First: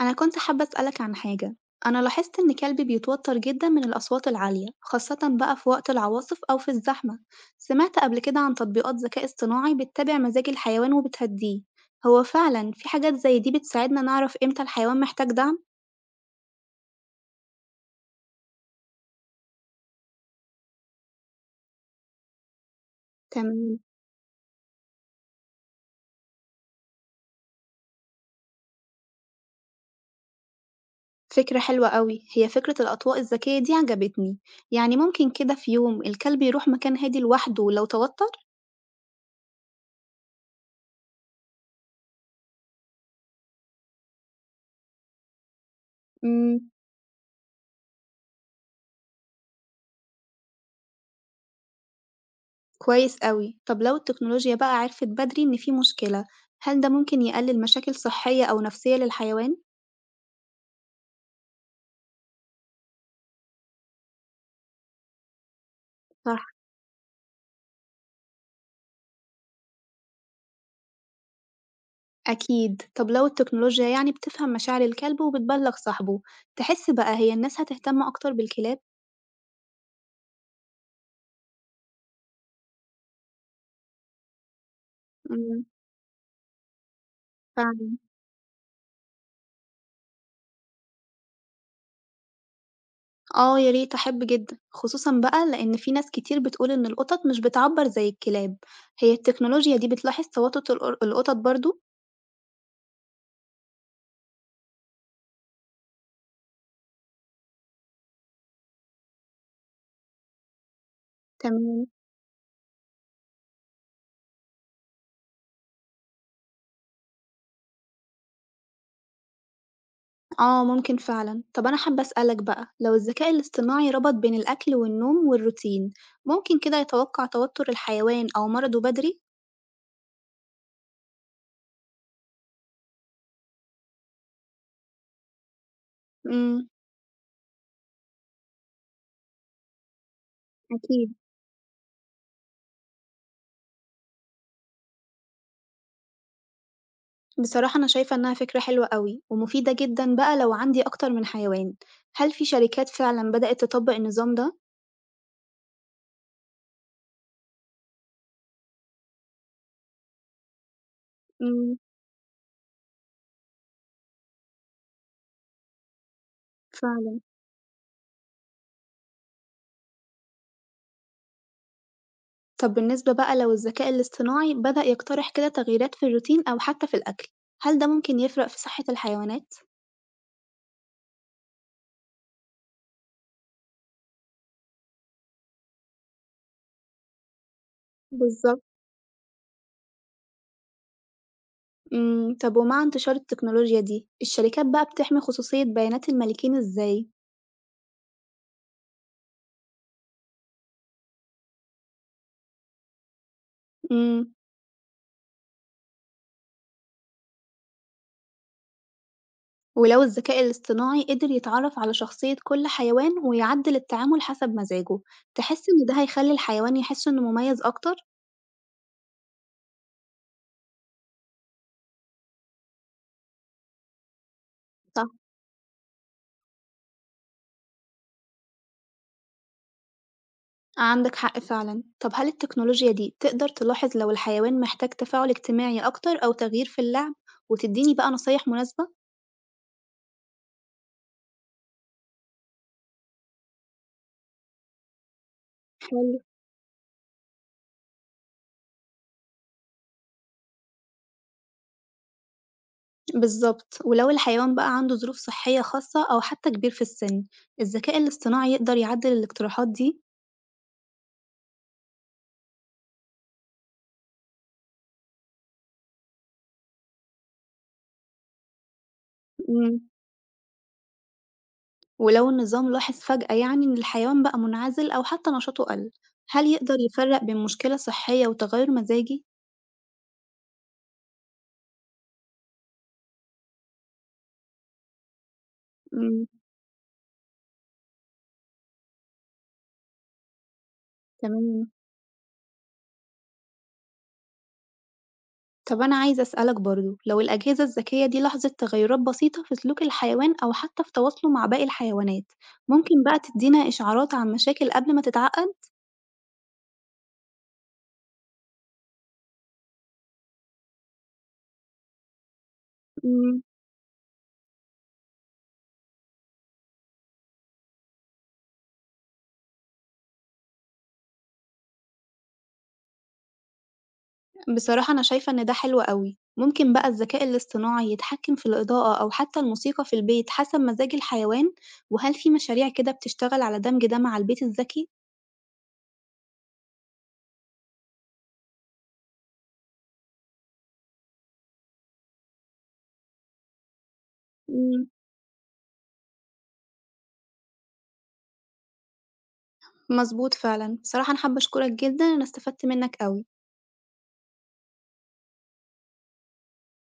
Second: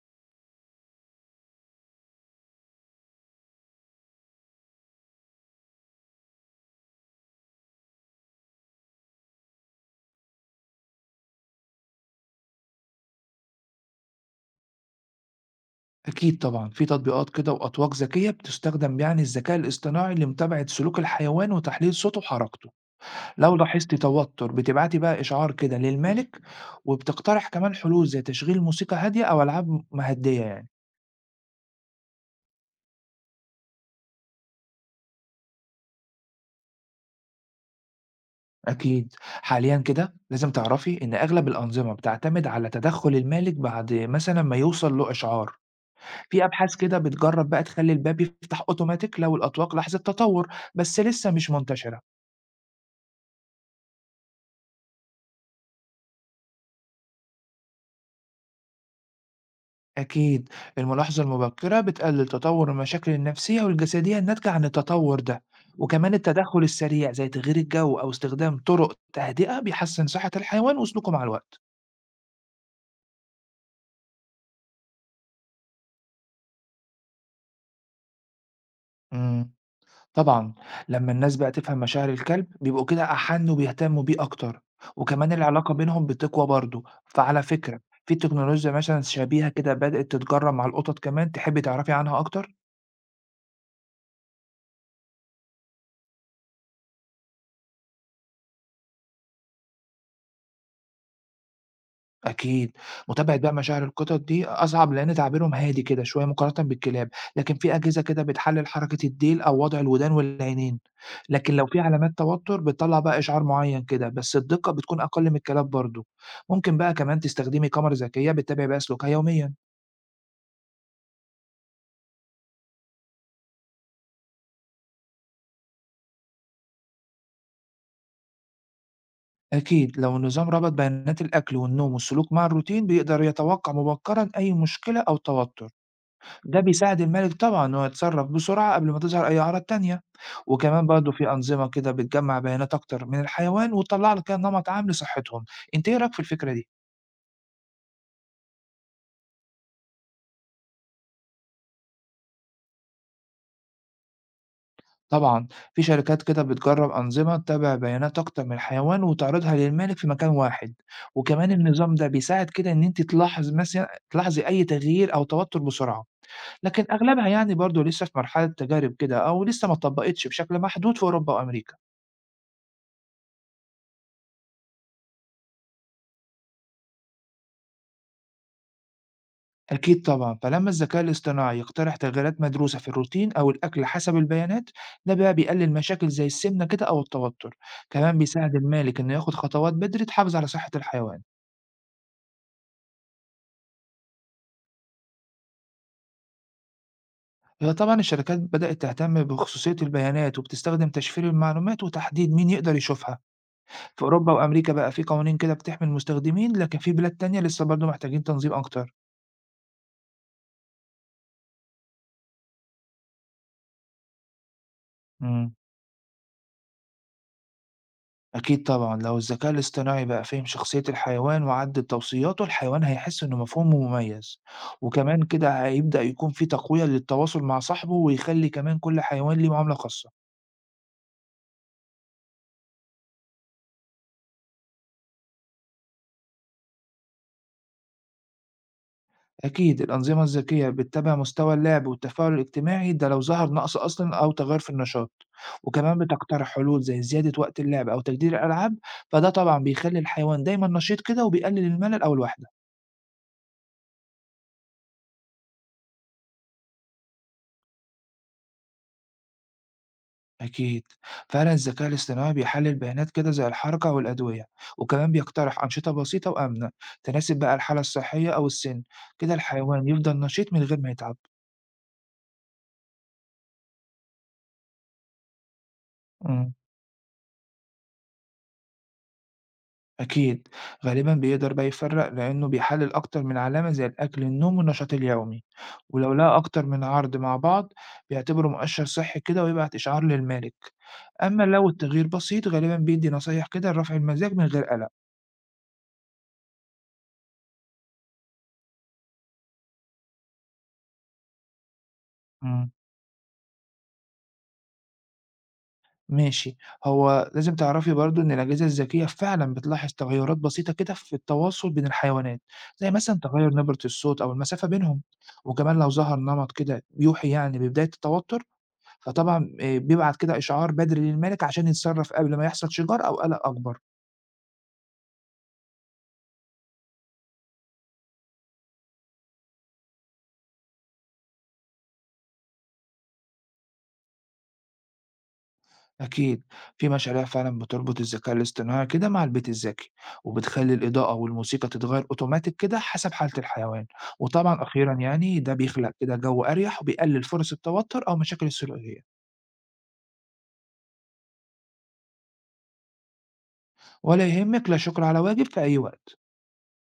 أنا كنت حابة أسألك عن حاجة، أنا لاحظت إن كلبي بيتوتر جدًا من الأصوات العالية، خاصة بقى في وقت العواصف أو في الزحمة، سمعت قبل كده عن تطبيقات ذكاء اصطناعي بتتابع مزاج الحيوان وبتهديه، هو فعلًا في حاجات زي دي بتساعدنا نعرف إمتى الحيوان محتاج دعم؟ أكيد طبعًا، في تطبيقات كده وأطواق ذكية بتستخدم يعني الذكاء الاصطناعي لمتابعة سلوك الحيوان وتحليل صوته وحركته، لو تمام، لاحظتِ توتر بتبعتي بقى إشعار كده للمالك، وبتقترح كمان حلول زي تشغيل موسيقى هادية أو ألعاب مهدية يعني. فكرة حلوة أوي، هي فكرة الأطواق الذكية دي عجبتني، يعني ممكن كده في يوم الكلب يروح مكان هادي لوحده لو توتر؟ أكيد، حاليًا كده لازم تعرفي إن أغلب الأنظمة بتعتمد على تدخل المالك بعد مثلًا ما يوصل له إشعار، في إمم. أبحاث كده بتجرب بقى تخلي الباب يفتح أوتوماتيك لو الأطواق لاحظت تطور، بس لسه مش منتشرة. كويس أوي، طب لو التكنولوجيا بقى عرفت بدري إن في مشكلة، هل ده ممكن يقلل مشاكل صحية أو نفسية للحيوان؟ أكيد الملاحظة المبكرة بتقلل تطور المشاكل النفسية والجسدية الناتجة عن التطور ده، وكمان صح، التدخل السريع زي تغيير الجو أو استخدام طرق تهدئة بيحسن صحة الحيوان وسلوكه مع الوقت. أكيد، طب لو التكنولوجيا يعني بتفهم مشاعر الكلب وبتبلغ صاحبه، تحس بقى هي الناس هتهتم أكتر بالكلاب؟ مم. طبعا لما الناس بقى تفهم مشاعر الكلب بيبقوا كده أحن وبيهتموا بيه أكتر، وكمان إمم، العلاقة بينهم بتقوى برضه فعلى فكرة. فعلًا، في تكنولوجيا مثلا شبيهة كده بدأت تتجرب مع القطط كمان، تحبي تعرفي عنها أكتر؟ آه يا ريت أحب جدًا، خصوصًا بقى لإن في ناس كتير بتقول إن القطط مش بتعبّر زي الكلاب، هي التكنولوجيا دي بتلاحظ توتر القطط برضه؟ أكيد، متابعة بقى مشاعر القطط دي أصعب لأن تعبيرهم هادي كده شوية مقارنة بالكلاب، لكن في أجهزة كده بتحلل حركة الديل أو وضع الودان والعينين، لكن لو في تمام. علامات توتر بتطلع بقى إشعار معين كده بس الدقة بتكون أقل من الكلاب برضه، ممكن بقى كمان تستخدمي كاميرا ذكية بتتابع بقى سلوكها يوميًا. آه، ممكن فعلًا. طب أنا حابة أسألك بقى، لو الذكاء الاصطناعي ربط بين الأكل والنوم والروتين، ممكن كده يتوقع توتر الحيوان أو مرضه بدري؟ أكيد لو النظام ربط بيانات الأكل والنوم والسلوك مع الروتين بيقدر يتوقع مبكرًا أي مشكلة أو توتر. ده إمم، بيساعد المالك طبعًا إن هو يتصرّف بسرعة قبل ما تظهر أي أعراض تانية، وكمان برضه أكيد. في أنظمة كده بتجمّع بيانات أكتر من الحيوان وتطلّع لك كده نمط عام لصحتهم. أنت إيه رأيك في الفكرة دي؟ بصراحة أنا شايفة إنها فكرة حلوة أوي ومفيدة جدًا بقى لو عندي أكتر من حيوان. هل في شركات فعلًا بدأت تطبق النظام ده؟ طبعًا في شركات كده بتجرّب أنظمة تتابع بيانات أكتر من الحيوان وتعرضها للمالك في مكان واحد، وكمان إمم، النظام ده بيساعد كده إن أنتِ تلاحظ مثلًا تلاحظي أي تغيير أو توتر بسرعة، لكن فعلًا. أغلبها يعني برضه لسه في مرحلة تجارب كده أو لسه ما اتطبّقتش بشكل محدود في أوروبا وأمريكا. طب بالنسبة بقى لو الذكاء الاصطناعي بدأ يقترح كده تغييرات في الروتين أو حتى في الأكل، هل ده ممكن يفرق في صحة الحيوانات؟ أكيد طبعًا، فلما الذكاء الاصطناعي يقترح تغييرات مدروسة في الروتين أو الأكل حسب البيانات، ده بقى بيقلل مشاكل زي السمنة كده أو التوتر، كمان بيساعد بالضبط. المالك إنه ياخد خطوات بدري تحافظ على صحة الحيوان. إمم، طب ومع انتشار التكنولوجيا دي، الشركات بقى بتحمي خصوصية بيانات المالكين إزاي؟ هي طبعًا الشركات بدأت تهتم بخصوصية البيانات وبتستخدم تشفير المعلومات وتحديد مين يقدر يشوفها، في أوروبا إمم، وأمريكا بقى في قوانين كده بتحمي المستخدمين، لكن في بلاد تانية لسه برضه محتاجين تنظيم أكتر. ولو الذكاء الاصطناعي قدر يتعرف على شخصية كل حيوان ويعدل التعامل حسب مزاجه، إمم. تحس إن ده هيخلي الحيوان يحس إنه مميز أكتر؟ أكيد طبعًا، لو الذكاء الاصطناعي بقى فِهم شخصية الحيوان وعدّل توصياته، الحيوان هيحس إنه مفهوم ومميز، صح، وكمان كده هيبدأ يكون في تقوية للتواصل مع صاحبه، ويخلّي كمان كل حيوان ليه معاملة خاصة. عندك حق فعلًا. طب هل التكنولوجيا دي تقدر تلاحظ لو الحيوان محتاج تفاعل اجتماعي أكتر أو تغيير في اللعب، وتديني بقى نصايح مناسبة؟ أكيد الأنظمة الذكية بتتابع مستوى اللعب والتفاعل الاجتماعي، ده لو ظهر نقص أصلًا أو تغيُّر في النشاط، وكمان حلو. بتقترح حلول زي زيادة وقت اللعب أو تجديد الألعاب، فده طبعًا بيخلّي الحيوان دايمًا نشيط كده وبيقلل الملل أو الوحدة. بالضبط، ولو الحيوان بقى عنده ظروف صحية خاصة أو حتى كبير في السن، الذكاء الاصطناعي يقدر يعدل الاقتراحات دي. أكيد فعلا الذكاء الاصطناعي بيحلل بيانات كده زي الحركة والأدوية، وكمان بيقترح أنشطة بسيطة وآمنة تناسب بقى الحالة الصحية أو السن، كده إمم، الحيوان يفضل نشيط من غير ما يتعب. ولو النظام لاحظ فجأة يعني إن الحيوان بقى منعزل أو حتى نشاطه قَل، هل مم. يقدر يفرّق بين مشكلة صحية وتغيُّر مزاجي؟ أكيد غالبا بيقدر بقى يفرق لأنه بيحلل أكتر من علامة زي الأكل النوم والنشاط اليومي، ولو إمم، لقى أكتر من عرض مع بعض بيعتبره مؤشر صحي كده ويبعت إشعار للمالك. أما لو تمام. التغيير بسيط غالبا بيدي نصايح كده لرفع المزاج من غير قلق. طب أنا عايزة أسألك برضه، لو الأجهزة الذكية دي لاحظت تغيُّرات بسيطة في سلوك الحيوان أو حتى في تواصله مع باقي الحيوانات، مم. ممكن بقى تدّينا إشعارات عن مشاكل قبل ما تتعقّد؟ ماشي، هو لازم تعرفي برضه إن الأجهزة الذكية فعلًا بتلاحظ تغيُّرات بسيطة كده في التواصل بين الحيوانات، زي مثلًا إمم. تغيُّر نبرة الصوت أو المسافة بينهم، وكمان لو ظهر نمط كده يوحي يعني ببداية التوتر، فطبعًا بيبعت كده إشعار بدري للمالك عشان يتصرّف قبل ما يحصل شجار أو قلق أكبر. بصراحة أنا شايفة إن ده حلو أوي، ممكن بقى الذكاء الاصطناعي يتحكم في الإضاءة أو حتى الموسيقى في البيت حسب مزاج الحيوان، وهل في مشاريع كده بتشتغل على دمج ده مع البيت الذكي؟ أكيد في مشاريع فعلا بتربط الذكاء الاصطناعي كده مع البيت الذكي، وبتخلي الإضاءة والموسيقى تتغير أوتوماتيك كده حسب حالة الحيوان، وطبعا إمم، أخيرا يعني ده بيخلق كده جو أريح وبيقلل فرص التوتر أو مشاكل السلوكية. مظبوط فعلًا، بصراحة أنا حابة أشكرك جدًا، أنا استفدت منك أوي. ولا يهمك، لا شكر على واجب، في أي وقت.